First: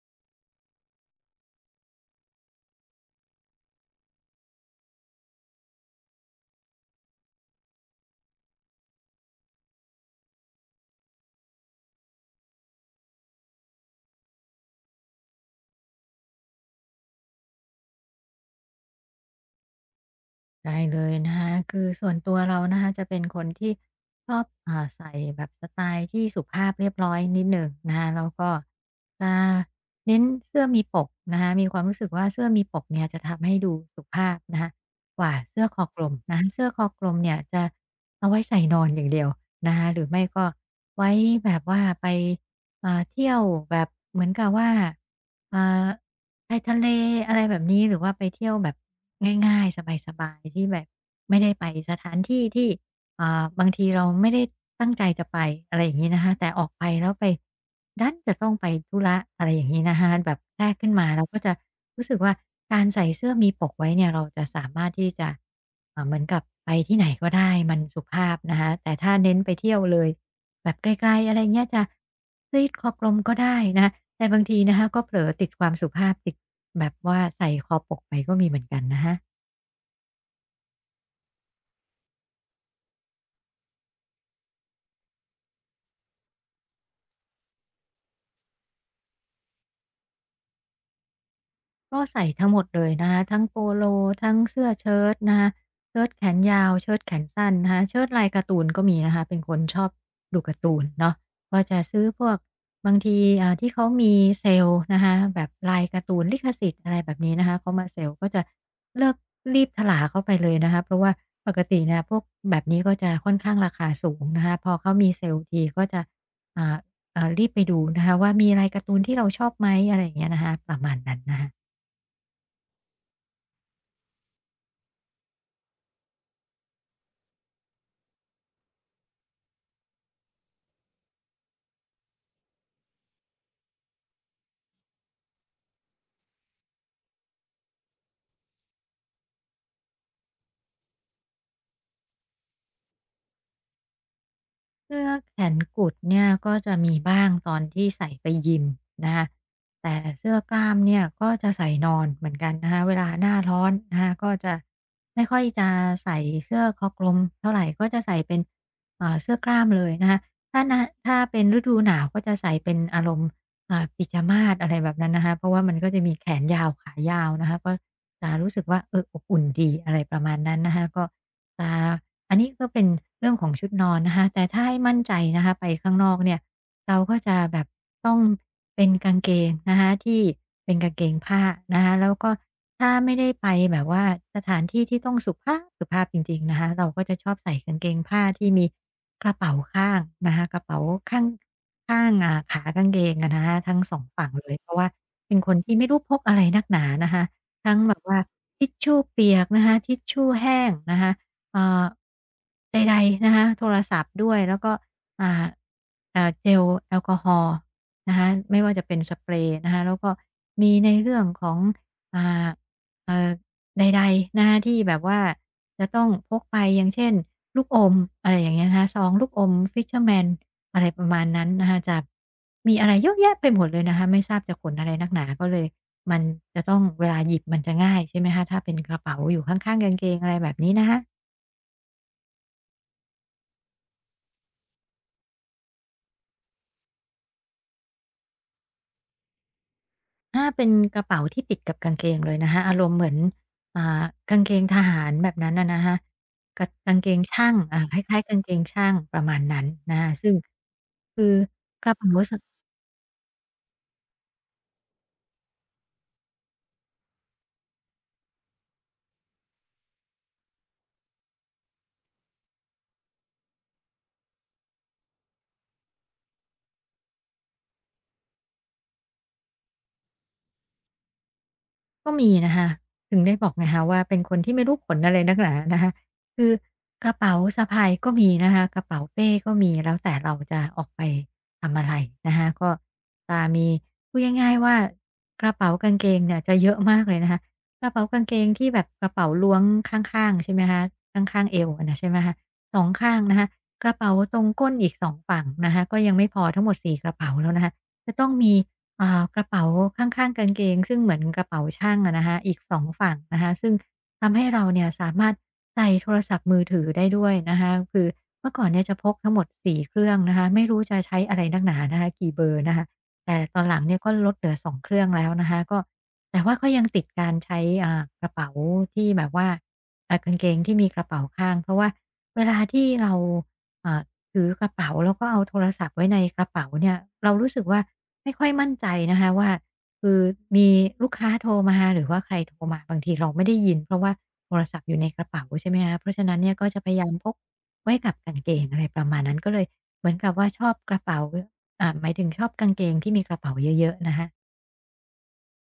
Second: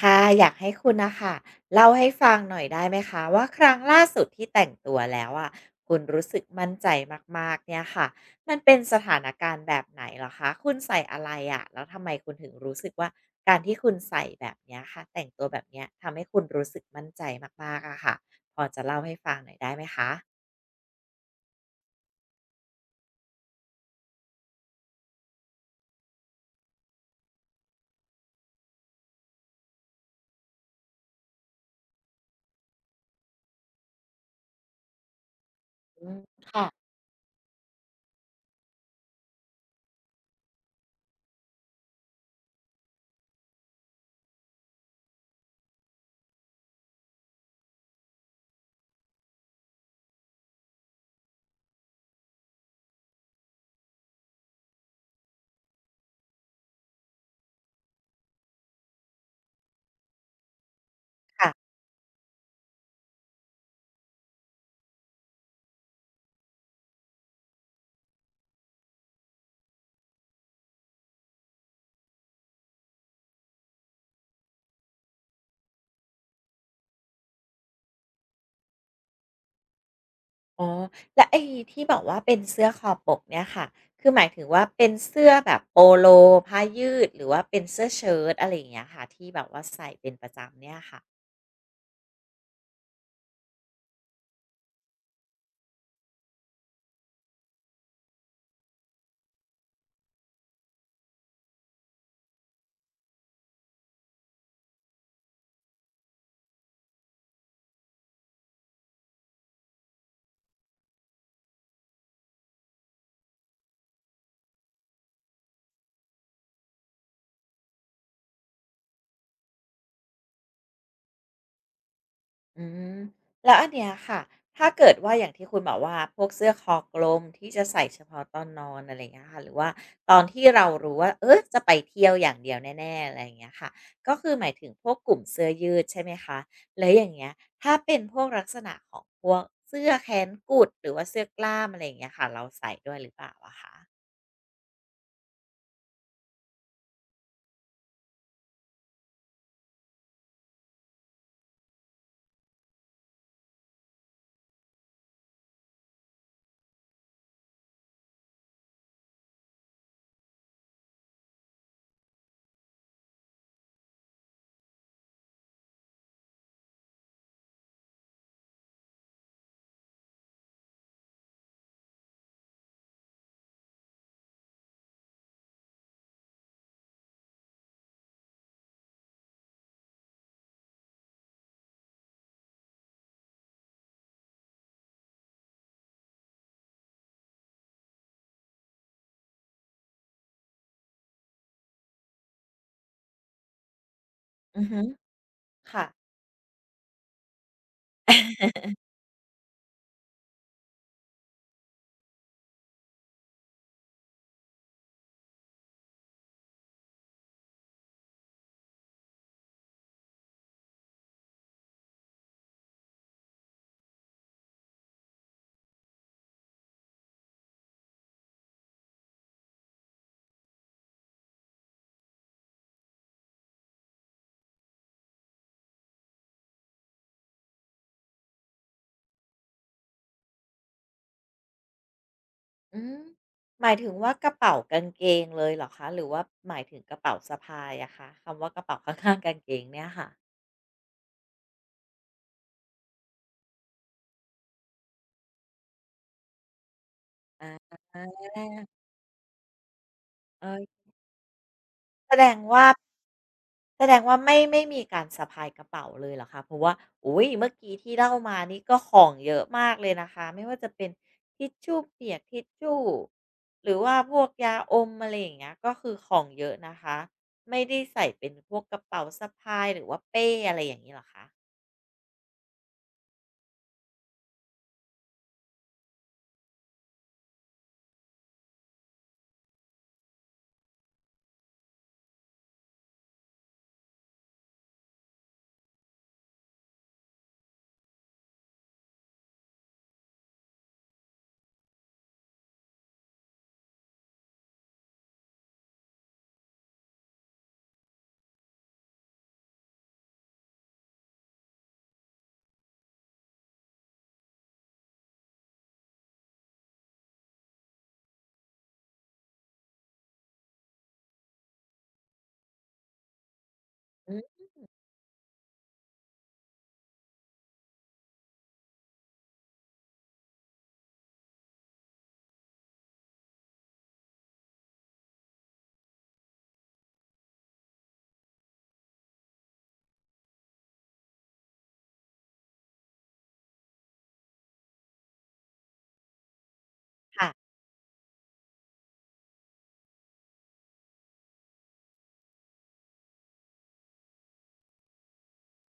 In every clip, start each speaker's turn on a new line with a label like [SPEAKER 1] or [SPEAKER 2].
[SPEAKER 1] ค่ะอยากให้คุณนะคะเล่าให้ฟังหน่อยได้ไหมคะว่าครั้งล่าสุดที่แต่งตัวแล้วอะคุณรู้สึกมั่นใจมากๆเนี่ยค่ะมันเป็นสถานการณ์แบบไหนเหรอคะคุณใส่อะไรอะแล้วทำไมคุณถึงรู้สึกว่าการที่คุณใส่แบบเนี้ยค่ะแต่งตัวแบบเนี้ยทำให้คุณรู้สึกมั่นใจมากๆอะค่ะพอจะเล่าให้ฟังหน่อยได้ไหมคะ
[SPEAKER 2] ได้เลยนะคะคือส่วนตัวเรานะคะจะเป็นคนที่ชอบใส่แบบสไตล์ที่สุภาพเรียบร้อยนิดหนึ่งนะคะแล้วก็จะเน้นเสื้อมีปกนะคะมีความรู้สึกว่าเสื้อมีปกเนี่ยจะทำให้ดูสุภาพนะคะกว่าเสื้อคอกล
[SPEAKER 1] อื
[SPEAKER 2] ม
[SPEAKER 1] ม
[SPEAKER 2] นะคะ
[SPEAKER 1] ะ
[SPEAKER 2] เสื้อคอกลมเนี่ยจะเอาไว้ใส่นอนอย่างเดียวนะคะหรือไม่ก็ไว้แบบว่าไป เที่ยวแบบเหมือนกับว่าอ่าไปทะเลอะไรแบบนี้หรือว่าไปเที่ยวแบบง่ายๆสบายๆที่แบบไม่ได้ไปสถานที่ที่ บางทีเราไม่ได้ตั้งใจจะไปอะไรอย่างงี้นะคะแต่ออกไปแล้วไปดันจะต้องไปธุระอะไรอย่างงี้นะคะแบบแทรกขึ้นมาเราก็
[SPEAKER 1] ค่ะ
[SPEAKER 2] จะรู้สึกว่าการใส่เสื้อมีปกไว้เนี่ยเราจะสามารถที่จะเหมือนกับไปที่ไหนก็ได้มันสุภาพนะคะแต่ถ้าเน้นไปเที่ยวเลยแบบไกลๆอะไรเงี้ยจะรีดคอกลมก็ได้นะคะแต่บางทีนะคะก็เผลอติดความสุภาพติดแบบว่าใส่คอปกไปก็มีเหมือนกันนะคะ
[SPEAKER 1] อ๋อแล้วไอ้ที่บอกว่าเป็นเสื้อคอปกเนี่ยค่ะคือหมายถึงว่าเป็นเสื้อแบบโปโลผ้ายืดหรือว่าเป็นเสื้อเชิ้ตอะไรอย่างเงี้ยค่ะที่แบบว่าใส่เป็นประจำเนี่ยค่ะ
[SPEAKER 2] ก็ใส่ทั้งหมดเลยนะคะทั้งโปโลทั้งเสื้อเชิ้ตนะคะเชิ้ตแขนยาวเชิ้ตแขนสั้นนะคะเชิ้ตลายการ์ตูนก็มีนะคะเป็นคนชอบดูการ์ตูนเนาะก็จะซื้อพวกบางทีที่เขามีเซลล์นะคะแบบลายการ์ตูนลิขสิทธิ์อะไรแบบนี้นะคะเขามาเซลล์ก็จะเลิกรีบถลาเข้าไปเลยนะคะเพราะว่าปกติเนี่ยพวกแบบนี้ก็จะค่อนข้างราคาสูงนะคะพอเขามีเซลล์ทีก็จะอ่าเอ่ารีบไปดูนะคะว่ามีลายการ์ตูนที่เราชอบไหมอะไรอย่างเงี้ยนะคะประมาณนั้นนะคะ
[SPEAKER 1] อืมแล้วอันเนี้ยค่ะถ้าเกิดว่าอย่างที่คุณบอกว่าพวกเสื้อคอกลมที่จะใส่เฉพาะตอนนอนอะไรอย่างเงี้ยค่ะหรือว่าตอนที่เรารู้ว่าเออจะไปเที่ยวอย่างเดียวแน่ๆอะไรอย่างเงี้ยค่ะก็คือหมายถึงพวกกลุ่มเสื้อยืดใช่ไหมคะแล้วอย่างเงี้ยถ้าเป็นพวกลักษณะของพวกเสื้อแขนกุดหรือว่าเสื้อกล้ามอะไรอย่างเงี้ยค่ะเราใส่ด้วยหรือเปล่าอะคะ
[SPEAKER 2] เสื้อแขนกุดเนี่ยก็จะมีบ้างตอนที่ใส่ไปยิมนะคะแต่เสื้อกล้ามเนี่ยก็จะใส่นอนเหมือนกันนะคะเวลาหน้าร้อนนะคะก็จะไม่ค่อยจะใส่เสื้อคอกลมเท่าไรก็จะใส่เป็นเสื้อกล้ามเลยนะคะถ้าหน้าถ้าเป็นฤดูหนาวก็จะใส่เป็นอารมณ์ปิจามาสอะไรแบบนั้นนะคะเพราะว่ามันก็จะมีแขนยาวขายาวนะคะก็จะรู้สึกว่าเอออบอุ่นดีอะไรประมาณนั้นนะคะก็ ออันนี้ก็เป็นเรื่องของชุดนอนนะคะแต่ถ้าให้มั่นใจนะคะไปข้างนอกเนี่ยเราก็จะแบบต้องเป็นกางเกงนะคะที่เป็นกางเกงผ้านะคะแล้วก็ถ้าไม่ได้ไปแบบว่าสถานที่ที่ต้องสุภาพสุภาพจริงๆนะคะเราก็จะชอบใส่กางเกงผ้าที่มีกระเป๋าข้างนะคะกระเป๋าข้างข้างขากางเกงอะนะคะทั้งสองฝั่งเลย
[SPEAKER 1] อือ
[SPEAKER 2] เพราะ
[SPEAKER 1] ฮึ
[SPEAKER 2] ว่าเป็นคนที่
[SPEAKER 1] ค่ะ
[SPEAKER 2] ไม่รู้พกอะไรนักหนานะคะทั้งแบบว่าทิชชู่เปียกนะคะทิชชู่แห้งนะคะ อ่าใดๆนะคะโทรศัพท์ด้วยแล้วก็อ่าเจลแอลกอฮอล์นะคะไม่ว่าจะเป็นสเปรย์นะคะแล้วก็มีในเรื่องของอ่าเอ่อใดๆนะคะที่แบบว่าจะต้องพกไปอย่างเช่นลูกอมอะไรอย่างเงี้ยนะคะซองลูกอม Fisherman อะไรประมาณนั้นนะคะจะมีอะไรเยอะแยะไปหมดเลยนะคะไม่ทราบจะขนอะไรนักหนาก็เลยมันจะต้องเวลาหยิบมันจะง่ายใช่ไหมคะถ้าเป็นกระเป๋าอยู่ข้างๆกางเกงอะไรแบบนี้นะคะ
[SPEAKER 1] อืมหมายถึงว่ากระเป๋ากางเกงเลยเหรอคะหรือว่าหมายถึงกระเป๋าสะพายอะคะคำว่ากระเป๋าข้างๆกางเกงเนี่ยค่ะ
[SPEAKER 2] ถ้าเป็นกระเป๋าที่ติดกับกางเกงเลยนะคะอารมณ์เหมือนอ่ากางเกงทหารแบบนั้นน่ะนะคะกะกางเกงช่างคล้า
[SPEAKER 1] อา
[SPEAKER 2] ยๆกางเกงช่างประมาณนั้นนะคะซึ่ง
[SPEAKER 1] เออ
[SPEAKER 2] คือกระเป๋า
[SPEAKER 1] แสดง
[SPEAKER 2] สะ
[SPEAKER 1] ว่าแสดงว่าไม่ไม่มีการสะพายกระเป๋าเลยเหรอคะเพราะว่าอุ้ยเมื่อกี้ที่เล่ามานี่ก็ของเยอะมากเลยนะคะไม่ว่าจะเป็นทิชชู่เปียกทิชชู่หรือว่าพวกยาอมอะไรอย่างเงี้ยก็คือของเยอะนะคะไม่ได้ใส่เป็นพวกกระเป๋าสะพายหรือว่าเป้อะไรอย่างงี้เหรอคะ
[SPEAKER 2] ก็มีนะคะถึงได้บอกไงคะว่าเป็นคนที่ไม่รู้ผลอะไรนักหนานะคะคือกระเป๋าสะพายก็มีนะคะกระเป๋าเป้ก็มีแล้วแต่เราจะออกไปทำอะไรนะคะก็จะมีพูดง่ายๆว่ากระเป๋ากางเกงเนี่ยจะเยอะมากเลยนะคะกระเป๋ากางเกงที่แบบกระเป๋าล้วงข้างๆใช่ไหมคะข้างๆเอวอะนะใช่ไหมคะสองข้างนะคะกระเป๋าตรงก้นอีกสองฝั่งนะคะก็ยังไม่พอทั้งหมดสี่กระเป๋าแล้วนะคะจะต้องมี อ่ากระเป๋าข้างๆกางเกงซึ่งเหมือนกระเป๋าช่างอะนะคะอีกสองฝั่งนะคะซึ่งทำให้เราเนี่ยสามารถใส่โทรศัพท์มือถือได้ด้วยนะคะคือเมื่อก่อนเนี่ยจะพกทั้งหมดสี่เครื่องนะคะไม่รู้จะใช้อะไรนักหนานะคะกี่เบอร์นะคะแต่ตอนหลังเนี่ยก็
[SPEAKER 1] อื
[SPEAKER 2] ลดเห
[SPEAKER 1] ม
[SPEAKER 2] ลือ2เครื่องแล้วนะคะก็แต่ว่าก็ยังติดการใช้กระเป๋าที่แบบว่ากางเกงที่มีกระเป๋าข้างเพราะว่าเวลาที่เราอ่าถือกระเป๋าแล้วก็เอาโทรศัพท์ไว้ในกระเป๋าเนี่ยเรารู้สึกว่า ไม่ค่อยมั่นใจนะคะว่าคือมีลูกค้าโทรมาหรือว่าใครโทรมาบางทีเราไม่ได้ยินเพราะว่าโทรศัพท์อยู่ในกระเป๋าใช่ไหมคะเพราะฉะนั้นเนี่ยก็จะพยายามพก
[SPEAKER 1] ค่ะ
[SPEAKER 2] ไว้กับกางเกงอะไรประมาณนั้นก็เลยเหมือนกับว่าชอบกระเป๋าหมายถึงชอบกางเกงที่มีกระเป๋าเยอะๆนะคะ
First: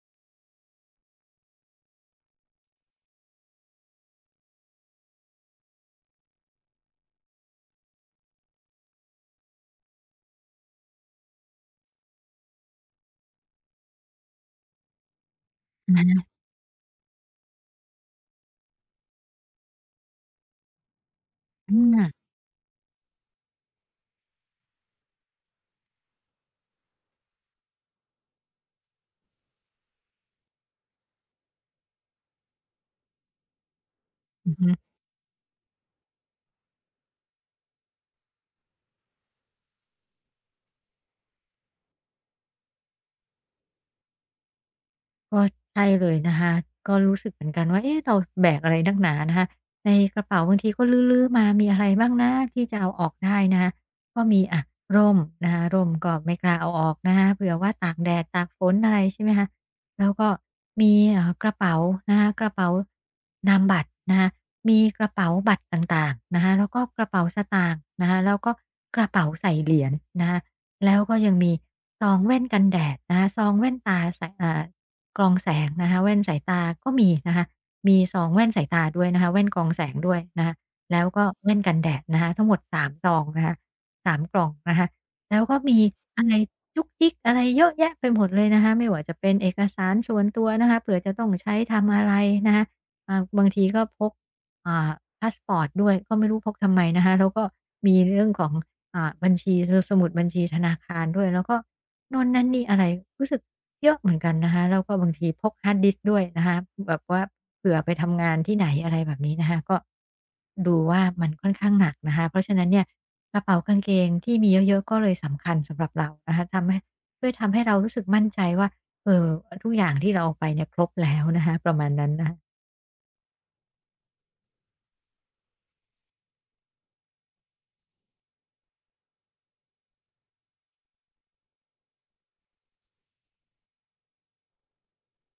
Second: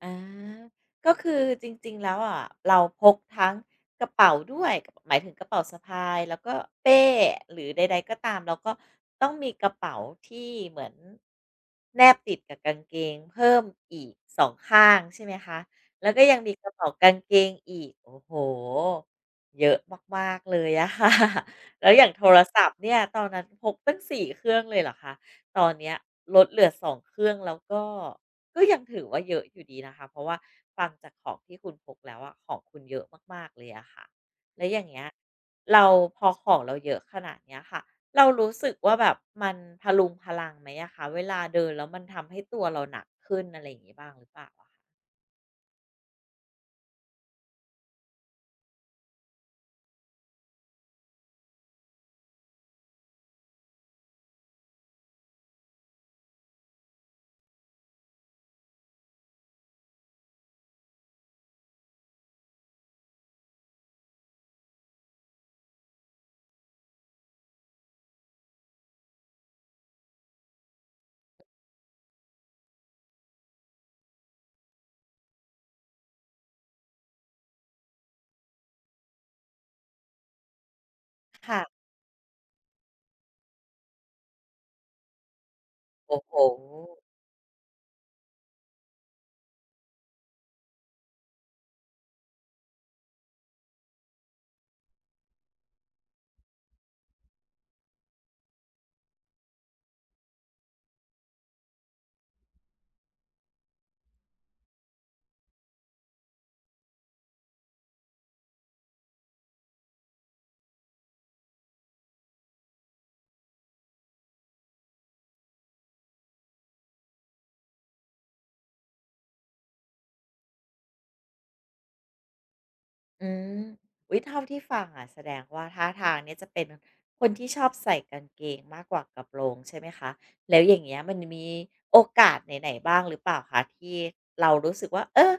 [SPEAKER 1] อาก็คือจริงๆแล้วอะเราพกทั้งกระเป๋าด้วยหมายถึงกระเป๋าสะพายแล้วก็เป้หรือใดๆก็ตามเราก็ต้องมีกระเป๋าที่เหมือนแนบติดกับกางเกงเพิ่มอีกสองข้างใช่ไหมคะแล้วก็
[SPEAKER 2] อา
[SPEAKER 1] ยังมีกระเป๋ากางเกงอีกโอ้โฮเยอะมากๆเลยอะค่ะ
[SPEAKER 2] อื
[SPEAKER 1] แล้วอย่างโทรศัพท์เนี่ยตอนนั้นพกตั้งสี่เครื่องเลยเหรอคะตอนเนี้ยลดเหลือสองเครื่องแล้วก็ ก็ยังถือว่าเยอะอยู่ดีนะคะเพราะว่าฟังจากของที่คุณพกแล้วอะของคุณเยอะมากๆเลยอะค่ะ
[SPEAKER 2] อฮึ
[SPEAKER 1] แล้วอย่างเงี้ย เราพอของเราเยอะขนาดเนี้ยค่ะ เรารู้สึกว่าแบบมันพะรุงพลังไหมอะคะเวลาเดินแล้วมันทำให้ตัวเราหนักขึ้นอะไรอย่างงี้บ้างหรือเปล่าอะ
[SPEAKER 2] ก็ใช่เลยนะคะก็รู้สึกเหมือนกันว่าเอ๊ะเราแบกอะไรนักหนานะคะในกระเป๋าบางทีก็ลื้อๆมามีอะไรบ้างนะที่จะเอาออกได้นะคะก็มีอะร่มนะคะร่มก็ไม่กล้าเอาออกนะคะเผื่อว่าตากแดดตากฝนอะไรใช่ไหมคะแล้วก็มีกระเป๋านะคะกระเป๋านามบัตรนะคะมีกระเป๋าบัตรต่างๆนะคะแล้วก็กระเป๋าสตางค์นะคะแล้วก็กระเป๋าใส่เหรียญนะคะแล้วก็ยังมีซองแว่นกันแดดนะคะซองแว่นตาใส่กรองแสงนะคะแว่นสายตาก็มีนะคะมีสองแว่นสายตาด้วยนะคะแว่นกรองแสงด้วยนะคะแล้วก็
[SPEAKER 1] ค่ะ
[SPEAKER 2] แว่นกัน
[SPEAKER 1] ค่ะ
[SPEAKER 2] แดดนะคะทั้งหมด3ซองนะคะสามกล่องนะคะแล้วก็มี
[SPEAKER 1] โอ้
[SPEAKER 2] อะ
[SPEAKER 1] โห
[SPEAKER 2] ไรจุกจิกอะไรเยอะแยะไปหมดเลยนะคะไม่ว่าจะเป็นเอกสารส่วนตัวนะคะเผื่อจะต้องใช้ทำอะไรนะคะบางทีก็พกอ่าพาสปอร์ตด้วยก็ไม่รู้พกทำไมนะคะแล้วก็มีเรื่องของ บัญชีสสมุดบัญชีธนาคารด้วยแล้วก็โน่นนั่นนี่อะไรรู้สึกเยอะเหมือนกันนะคะแล้วก็บางทีพกฮาร์ดดิสก์ด้วยนะคะแบบว่าเผื่อไปทำงานที่ไหนอะไรแบบนี้นะคะก็ดูว่ามันค่อนข้างหนักนะคะเพราะฉะนั้นเนี่ยกระเป๋ากางเกงที่มีเยอะๆก็เลยสำคัญสำหรับเรานะคะทำให้ช่วยทำให้เรารู้สึกมั่นใจว่าเอ่อทุกอย่างที่เราเอาไปเนี่ยครบแล้วนะคะประมาณนั้นนะคะ
[SPEAKER 1] อืมอุ๊ยเท่าที่ฟังอ่ะแสดงว่าท่าทางเนี่ยจะเป็นคนที่ชอบใส่กางเกงมากกว่ากระโปรงใช่ไหมคะแล้วอย่างเงี้ยมันมีโอกาสไหนๆบ้างหรือเปล่าคะที่เรารู้สึกว่าเออ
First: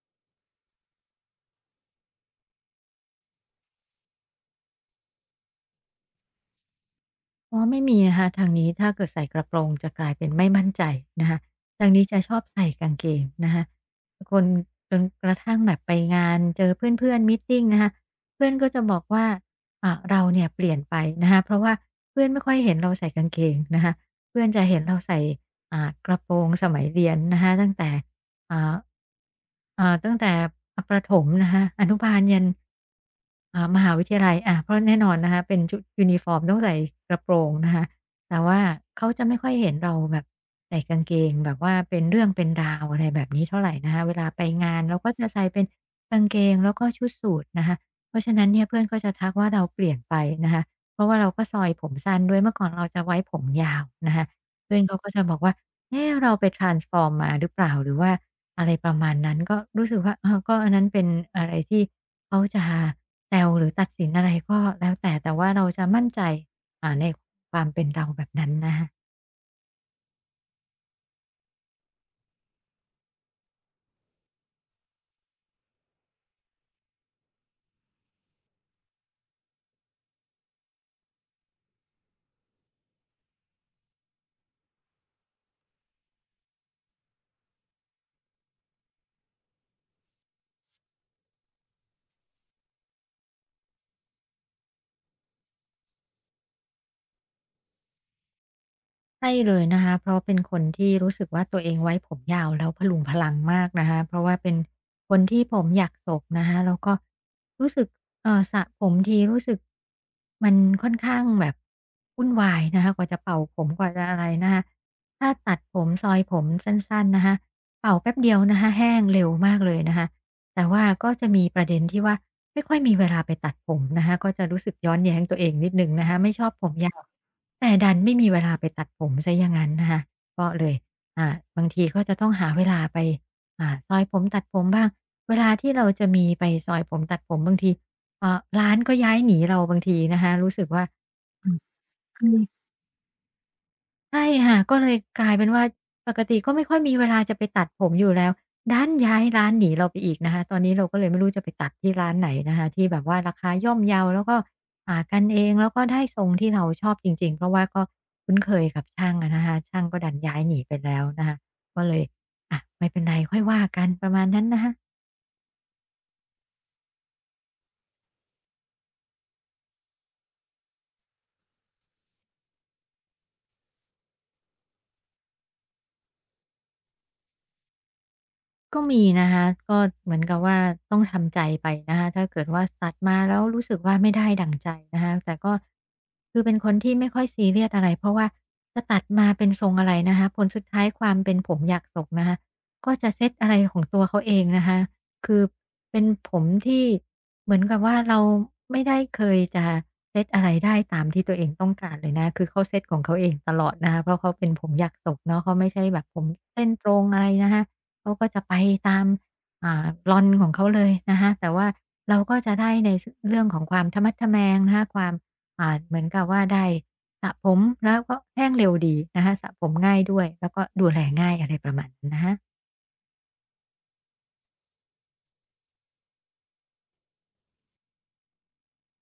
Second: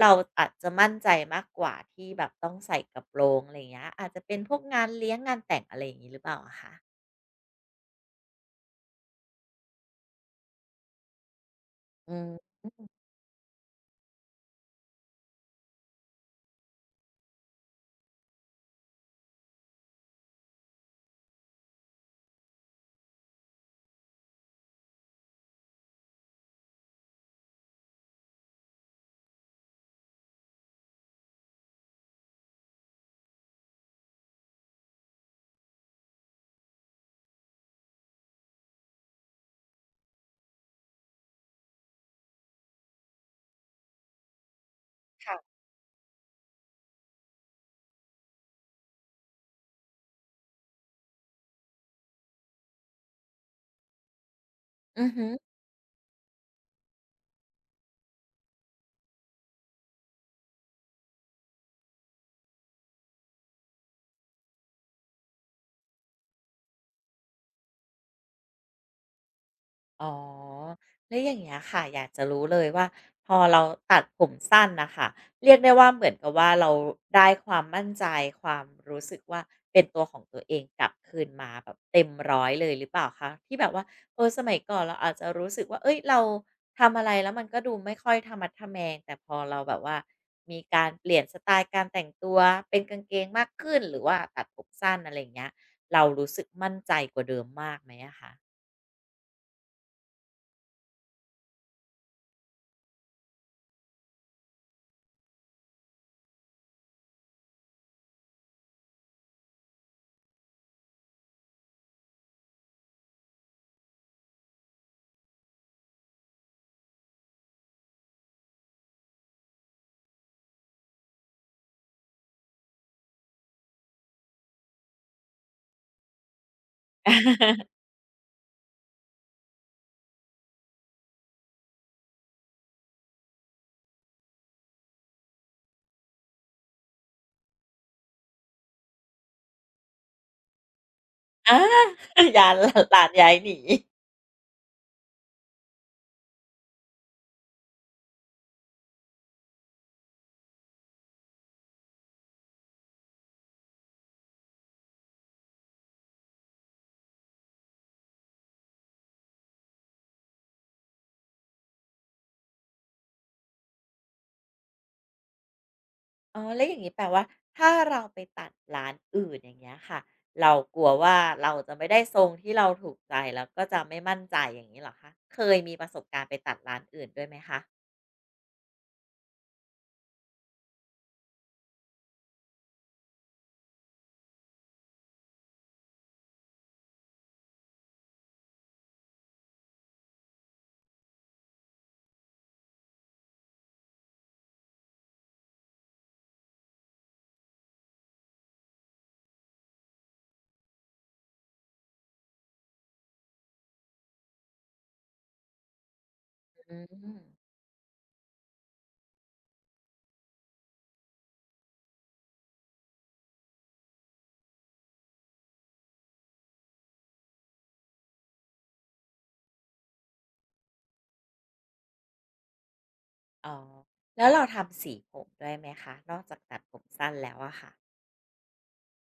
[SPEAKER 1] เราอาจจะมั่นใจมากกว่าที่แบบต้องใส่กระโปรงอะไรอย่างเงี้ยอาจจะเป็นพวกงานเลี้ยงงานแต่งอะไรอย่างงี้หรือเปล่าอะคะ
[SPEAKER 2] อ๋อไม่มีนะคะทางนี้ถ้าเกิดใส่กระโปรงจะกลายเป็นไม่มั่นใจนะคะทางนี้
[SPEAKER 1] อื
[SPEAKER 2] จะชอบ
[SPEAKER 1] ม
[SPEAKER 2] ใส่กางเกงนะคะคนจนกระทั่งแบบไปงานเจอเพื่อนๆมีตติงนะคะเพื่อนก็จะบอกว่าเราเนี่ยเปลี่ยนไปนะคะเพราะว่าเพื่อนไม่ค่อยเห็นเราใส่กางเกงนะคะเพื่อนจะเห็นเราใส่อ่ากระโปรงสมัยเรียนนะคะตั้งแต่ อ่าตั้งแต่อประถมนะคะอนุบาลยันมหาวิทยาลัยเพราะแน่นอนนะคะเป็นชุดยูนิฟอร์มต้องใส่กระโปรงนะคะแต่ว่าเขาจะไม่ค่อยเห็นเราแบบใส่กางเกงแบบว่าเป็นเรื่องเป็นราวอะไรแบบนี้เท่าไรนะคะเวลาไปงานเราก็จะใส่
[SPEAKER 1] ค่ะ
[SPEAKER 2] เป็นกางเกงแล้วก็ชุดสูทนะคะเพราะฉะนั้นเนี่ยเพื่อนก็จะทักว่าเราเปลี่ยนไปนะคะเพราะว่าเราก็ซอยผมสั้นด้วยเมื่อก่อนเราจะไว้ผมยาวนะคะเพื่อนเขา
[SPEAKER 1] อื
[SPEAKER 2] ก็
[SPEAKER 1] อ
[SPEAKER 2] จะ
[SPEAKER 1] ฮึ
[SPEAKER 2] บอกว่าเอ๊ะเราไป transform มาหรือเปล่าหรือว่า อะไรประมาณนั้นก็รู้สึกว่าเออก็อันนั้นเป็นอะไรที่เขาจะแซวหรือตัดสินอะไรก็แล้วแต่แต่ว่าเราจะมั่นใจในความเป็นเราแบบนั้นนะคะ
[SPEAKER 1] อ๋อแล้วอย่างเงี้ยค่ะอยากจะรู้เลยว่าพอเราตัดผมสั้นน่ะค่ะเรียกได้ว่าเหมือนกับว่าเราได้ความมั่นใจความรู้สึกว่าเป็นตัวของตัวเองกลับคืนมาแบบเต็มร้อยเลยหรือเปล่าคะที่แบบว่าเออสมัยก่อนเราอาจจะรู้สึกว่าเฮ้ยเราทำอะไรแล้วมันก็ดูไม่ค่อยทะมัดทะแมงแต่พอเราแบบว่ามีการเปลี่ยนสไตล์การแต่งตัวเป็นกางเกงมากขึ้นหรือว่าตัดผมสั้นอะไรอย่างเงี้ยเรารู้สึกมั่นใจกว่าเดิมมากไหมอะคะ
[SPEAKER 2] ใช่เลยนะคะ เพราะเป็นคนที่รู้สึกว่าตัวเองไว้ผมยาวแล้วพลรุงพลังมากนะคะเพราะว่าเป็นคนที่ผมอยากศกนะคะแล้วก็รู้สึกสระผมทีรู้สึกมันค่อนข้างแบบวุ่นวายนะคะกว่าจะเป่าผมกว่าจะอะไรนะคะถ้าตัดผมซอยผมสั้นๆนะคะเป่าแป๊บเดียวนะคะแห้งเร็วมากเลยนะคะแต่ว่าก็จะมีประเด็นที่ว่า ไม่ค่อยมีเวลาไปตัดผมนะคะก็จะรู้สึกย้อนแย้งตัวเองนิดหนึ่งนะคะไม่ชอบผมยาวแต่ ดันไม่มีเวลาไปตัดผมเสียอย่างนั้นนะคะก็เลยอ่าบางทีก็จะต้องหาเวลาไปซอยผมตัดผมบ้างเวลาที่เราจะมีไปซอยผมตัดผมบางทีร้านก็ย้ายหนีเราบางทีนะคะรู้สึกว่าอืม
[SPEAKER 1] อา
[SPEAKER 2] คื อ
[SPEAKER 1] ย้านร้านย้ายหนี
[SPEAKER 2] ใช่ค่ะก็เลยกลายเป็นว่าปกติก็ไม่ค่อยมีเวลาจะไปตัดผมอยู่แล้วดันย้ายร้านหนีเราไปอีกนะคะตอนนี้เราก็เลยไม่รู้จะไปตัดที่ร้านไหนนะคะที่แบบว่าราคาย่อมเยาแล้วก็หากันเองแล้วก็ได้ทรงที่เราชอบจริงๆเพราะว่าก็คุ้นเคยกับช่างอะนะคะช่างก็ดันย้ายหนีไปแล้วนะคะก็เลยอะไม่เป็นไรค่อยว่ากันประมาณนั้นนะคะ
[SPEAKER 1] อ๋อแล้วอย่างนี้แปลว่าถ้าเราไปตัดร้านอื่นอย่างเงี้ยค่ะ เรากลัวว่าเราจะไม่ได้ทรงที่เราถูกใจแล้วก็จะไม่มั่นใจอย่างนี้เหรอคะเคยมีประสบการณ์ไปตัดร้านอื่นด้วยไหมคะ
[SPEAKER 2] ก็มีนะคะก็เหมือนกับว่าต้องทำใจไปนะคะถ้าเกิดว่าตัดมาแล้วรู้สึกว่าไม่ได้ดั่งใจนะคะแต่ก็คือเป็นคนที่ไม่ค่อยซีเรียสอะไรเพราะว่าจะตัดมาเป็นทรงอะไรนะคะผลสุดท้ายความเป็นผมอยากศกนะคะก็จะเซตอะไรของตัวเขาเองนะคะคือเป็นผมที่เหมือนกับว่าเราไม่ได้เคยจะเซตอะไรได้ตามที่ตัวเองต้องการเลยนะคือเขาเซตของเขาเองตลอดนะคะเพราะเขาเป็นผมอยากศกเนาะเขาไม่ใช่แบบผมเส้น
[SPEAKER 1] อื
[SPEAKER 2] ตรง
[SPEAKER 1] ม
[SPEAKER 2] อะไรนะคะ เขาก็จะไปตามกลอนของเขาเลยนะคะแต่ว่าเราก็จะได้ในเรื่องของความทะมัดทะแมงนะคะความเหมือนกับว่าได้สระผมแล้วก็แห้งเร็วดีนะคะสระผมง่ายด้วยแล้วก็ดูแลง่ายอะไรประมาณนั้นนะคะ
[SPEAKER 1] อ๋อแล้วเราทำสีผมด้วยไหมคะ นอกจากตัดผมสั้นแล้วอะค่ะ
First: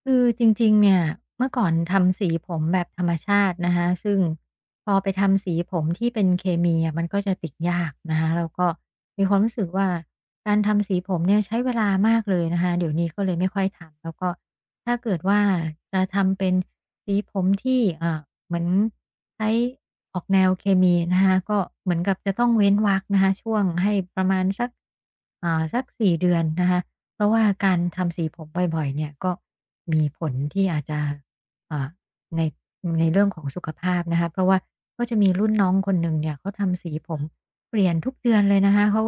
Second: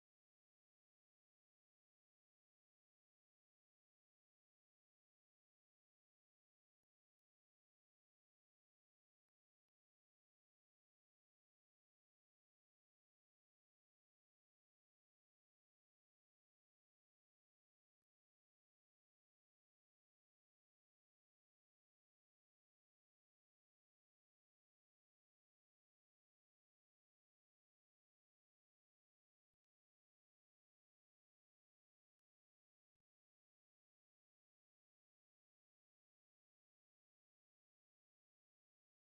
[SPEAKER 2] คือจริงๆเนี่ยเมื่อก่อนทำสีผมแบบธรรมชาตินะคะซึ่งพอไปทำสีผมที่เป็นเคมีอะมันก็จะติดยากนะคะแล้วก็มีความรู้สึกว่าการทำสีผมเนี่ยใช้เวลามากเลยนะคะเดี๋ยวนี้ก็เลยไม่ค่อยทำแล้วก็ถ้าเกิดว่าจะทำเป็นสีผมที่เอ่าเหมือนใช้ออกแนวเคมีนะคะก็เหมือนกับจะต้องเว้นวรรคนะคะช่วงให้ประมาณสักสัก4เดือนนะคะ เพราะว่าการทำสีผมบ่อยๆเนี่ยก็มีผลที่อาจจะอ่าในเรื่องของสุขภาพนะคะเพราะว่าก็จะมีรุ่นน้องคนหนึ่งเนี่ยเขาทำสีผมเปลี่ยนทุกเดือนเลยนะคะเขา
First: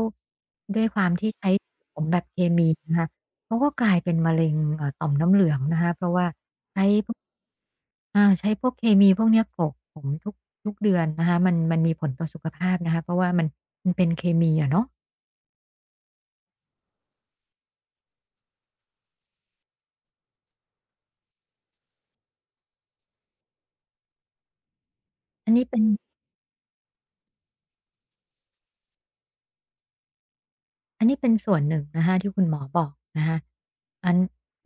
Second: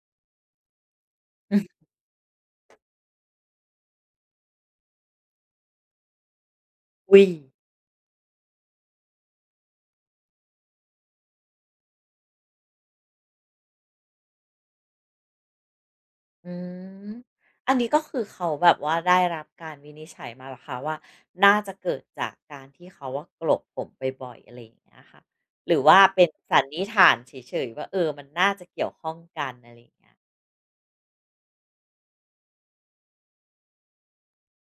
[SPEAKER 2] ด้วยความที่ใช้ ผมแบบเคมีนะคะเขาก็กลายเป็นมะเร็งต่อมน้ำเหลืองนะคะเพราะว่าใช้พวก
[SPEAKER 1] อุ๊ย
[SPEAKER 2] ใช้พวกเคมีพวกเนี้ยโขลกผมทุกเดือนนะคะมันมีผลต่อสุขภาพนะคะเพราะว่ามันมันเป็นเคมีอะเนาะ
[SPEAKER 1] อืมอันนี้ก็คือเขาแบบว่าได้รับการวินิจฉัยมาเหรอคะว่าน่าจะเกิดจากการที่เขาว่ากลบผมบ่อยๆอะไรอย่างเงี้ยค่ะ
[SPEAKER 2] อันนี้
[SPEAKER 1] หรื
[SPEAKER 2] เป็
[SPEAKER 1] อ
[SPEAKER 2] น
[SPEAKER 1] ว่าเป็นสันนิษฐานเฉยๆว่าเออมันน่าจะเกี่ยวข้องกันอะไรอย่างเงี้ย
[SPEAKER 2] อันนี้เป็นส่วนหนึ่งนะคะที่คุณหมอบอกนะคะอัน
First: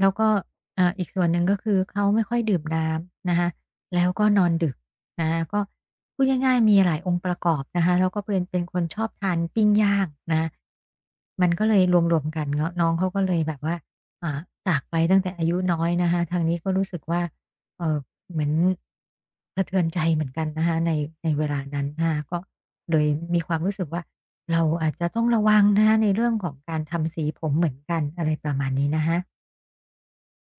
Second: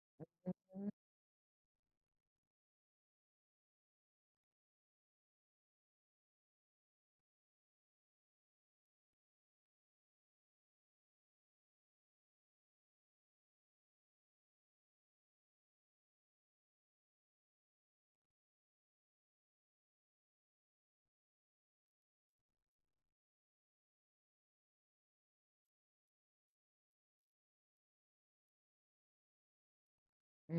[SPEAKER 2] แล้วก็อีกส่วนหนึ่งก็คือเขาไม่ค่อยดื่มน้ำนะคะแล้วก็นอนดึกนะคะก็พูดง่ายๆมีหลายองค์ประกอบนะคะแล้วก็เป็นเป็นคนชอบทานปิ้งย่างนะคะมันก็เลยรวมๆกันเนาะน้องเขาก็เลยแบบว่าอ่าจากไปตั้งแต่อายุน้อยนะคะทางนี้ก็รู้สึกว่าเออ เหมือนสะเทือนใจเหมือนกันนะคะในเวลานั้นนะคะก็เลยมีความรู้สึกว่าเราอาจจะต้องระวังนะคะในเรื่องของการทำสีผมเหมือนกันอะไรประมาณนี้นะคะ
[SPEAKER 1] อื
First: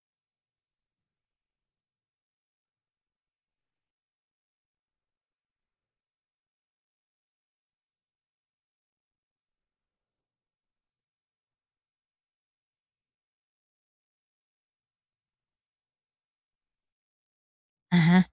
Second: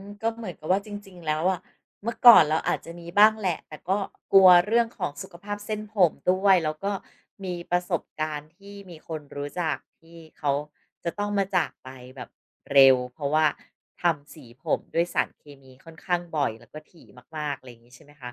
[SPEAKER 1] มก็เหมือนกับว่าจริงๆแล้วอะเมื่อก่อนเราอาจจะมีบ้างแหละแต่ก็กลัวเรื่องของสุขภาพเส้นผมด้วยแล้วก็มีประสบการณ์ที่มีคนรู้จักที่เขาจะต้องมาจากไปแบบเร็วเพราะว่าทำสีผมด้วยสารเคมีค่อนข้างบ่อยแล้วก็ถี่มากๆอะไรอย่างงี้
[SPEAKER 2] อะ
[SPEAKER 1] ใช่ไหม
[SPEAKER 2] ฮะ
[SPEAKER 1] คะ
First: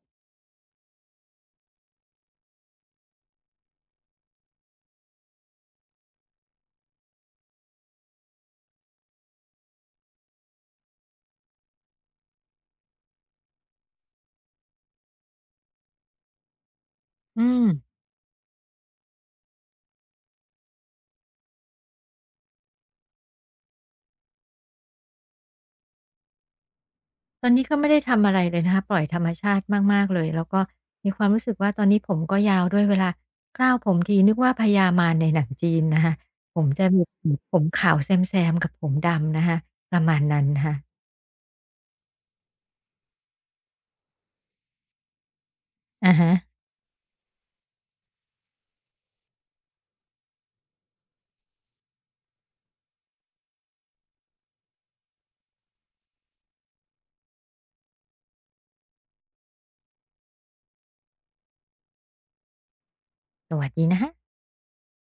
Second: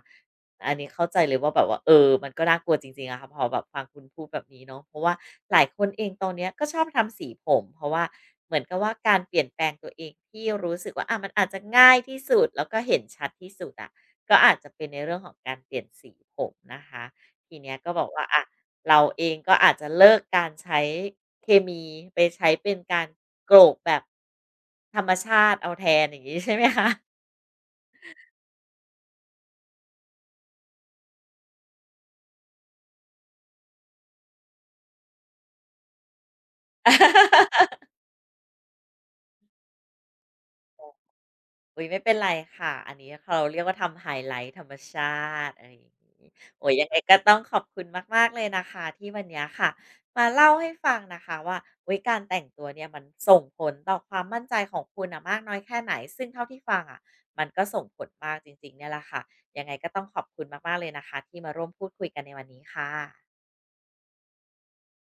[SPEAKER 1] อันนี้เข้าใจเลยว่าแบบว่าเออมันก็น่ากลัวจริงๆอะค่ะพอแบบฟังคุณพูดแบบนี้เนาะเพราะว่าหลายคนเองตอนเนี้ยก็ชอบทำสีผมเพราะว่าเหมือนกับว่าการเปลี่ยนแปลงตัวเองที่รู้สึกว่าอามันอาจจะง่ายที่สุดแล้วก็เห็นชัดที่สุดอะก็อาจจะเป็นในเรื่องของการเปลี่ยนสีผมนะคะ
[SPEAKER 2] อื
[SPEAKER 1] ที
[SPEAKER 2] ม
[SPEAKER 1] เนี้ยก็บอกว่าอะเราเองก็อาจจะเลิกการใช้เคมีไปใช้เป็นการโกรกแบบธรรมชาติเอาแทนอย่างงี้ใช่ไหมคะ
[SPEAKER 2] ตอนนี้ก็ไม่ได้ทำอะไรเลยนะคะปล่อยธรรมชาติมากๆเลยแล้วก็มีความรู้สึกว่าตอนนี้ผมก็ยาวด้วยเวลาเคล้าผมทีนึกว่าพญามารในหนังจีนนะคะผมจะมีผม ขาวแซมๆกับผมดำนะคะประมาณนั้นนะคะ
[SPEAKER 1] อุ๊ยไม่เป็นไรค่ะอันนี้เขาเรียกว่าทำไฮไลต์ธรรมชาติอะไรอย่างง
[SPEAKER 2] อะ
[SPEAKER 1] ี้
[SPEAKER 2] ฮะ
[SPEAKER 1] โอ้โฮยังไงก็ต้องขอบคุณมากๆเลยนะคะที่วันเนี้ยค่ะมาเล่าให้ฟังนะคะว่าอุ๊ยการแต่งตัวเนี่ยมันส่งผลต่อความมั่นใจของคุณน่ะมากน้อยแค่ไหนซึ่งเท่าที่ฟังอะมันก็ส่งผลมากจริงๆเนี่ยแหละค่ะยังไงก็ต้องขอบคุณมากๆเลยนะคะที่มาร่วมพูดคุยกันในวันนี้ค่ะ
[SPEAKER 2] สวัสดีนะคะ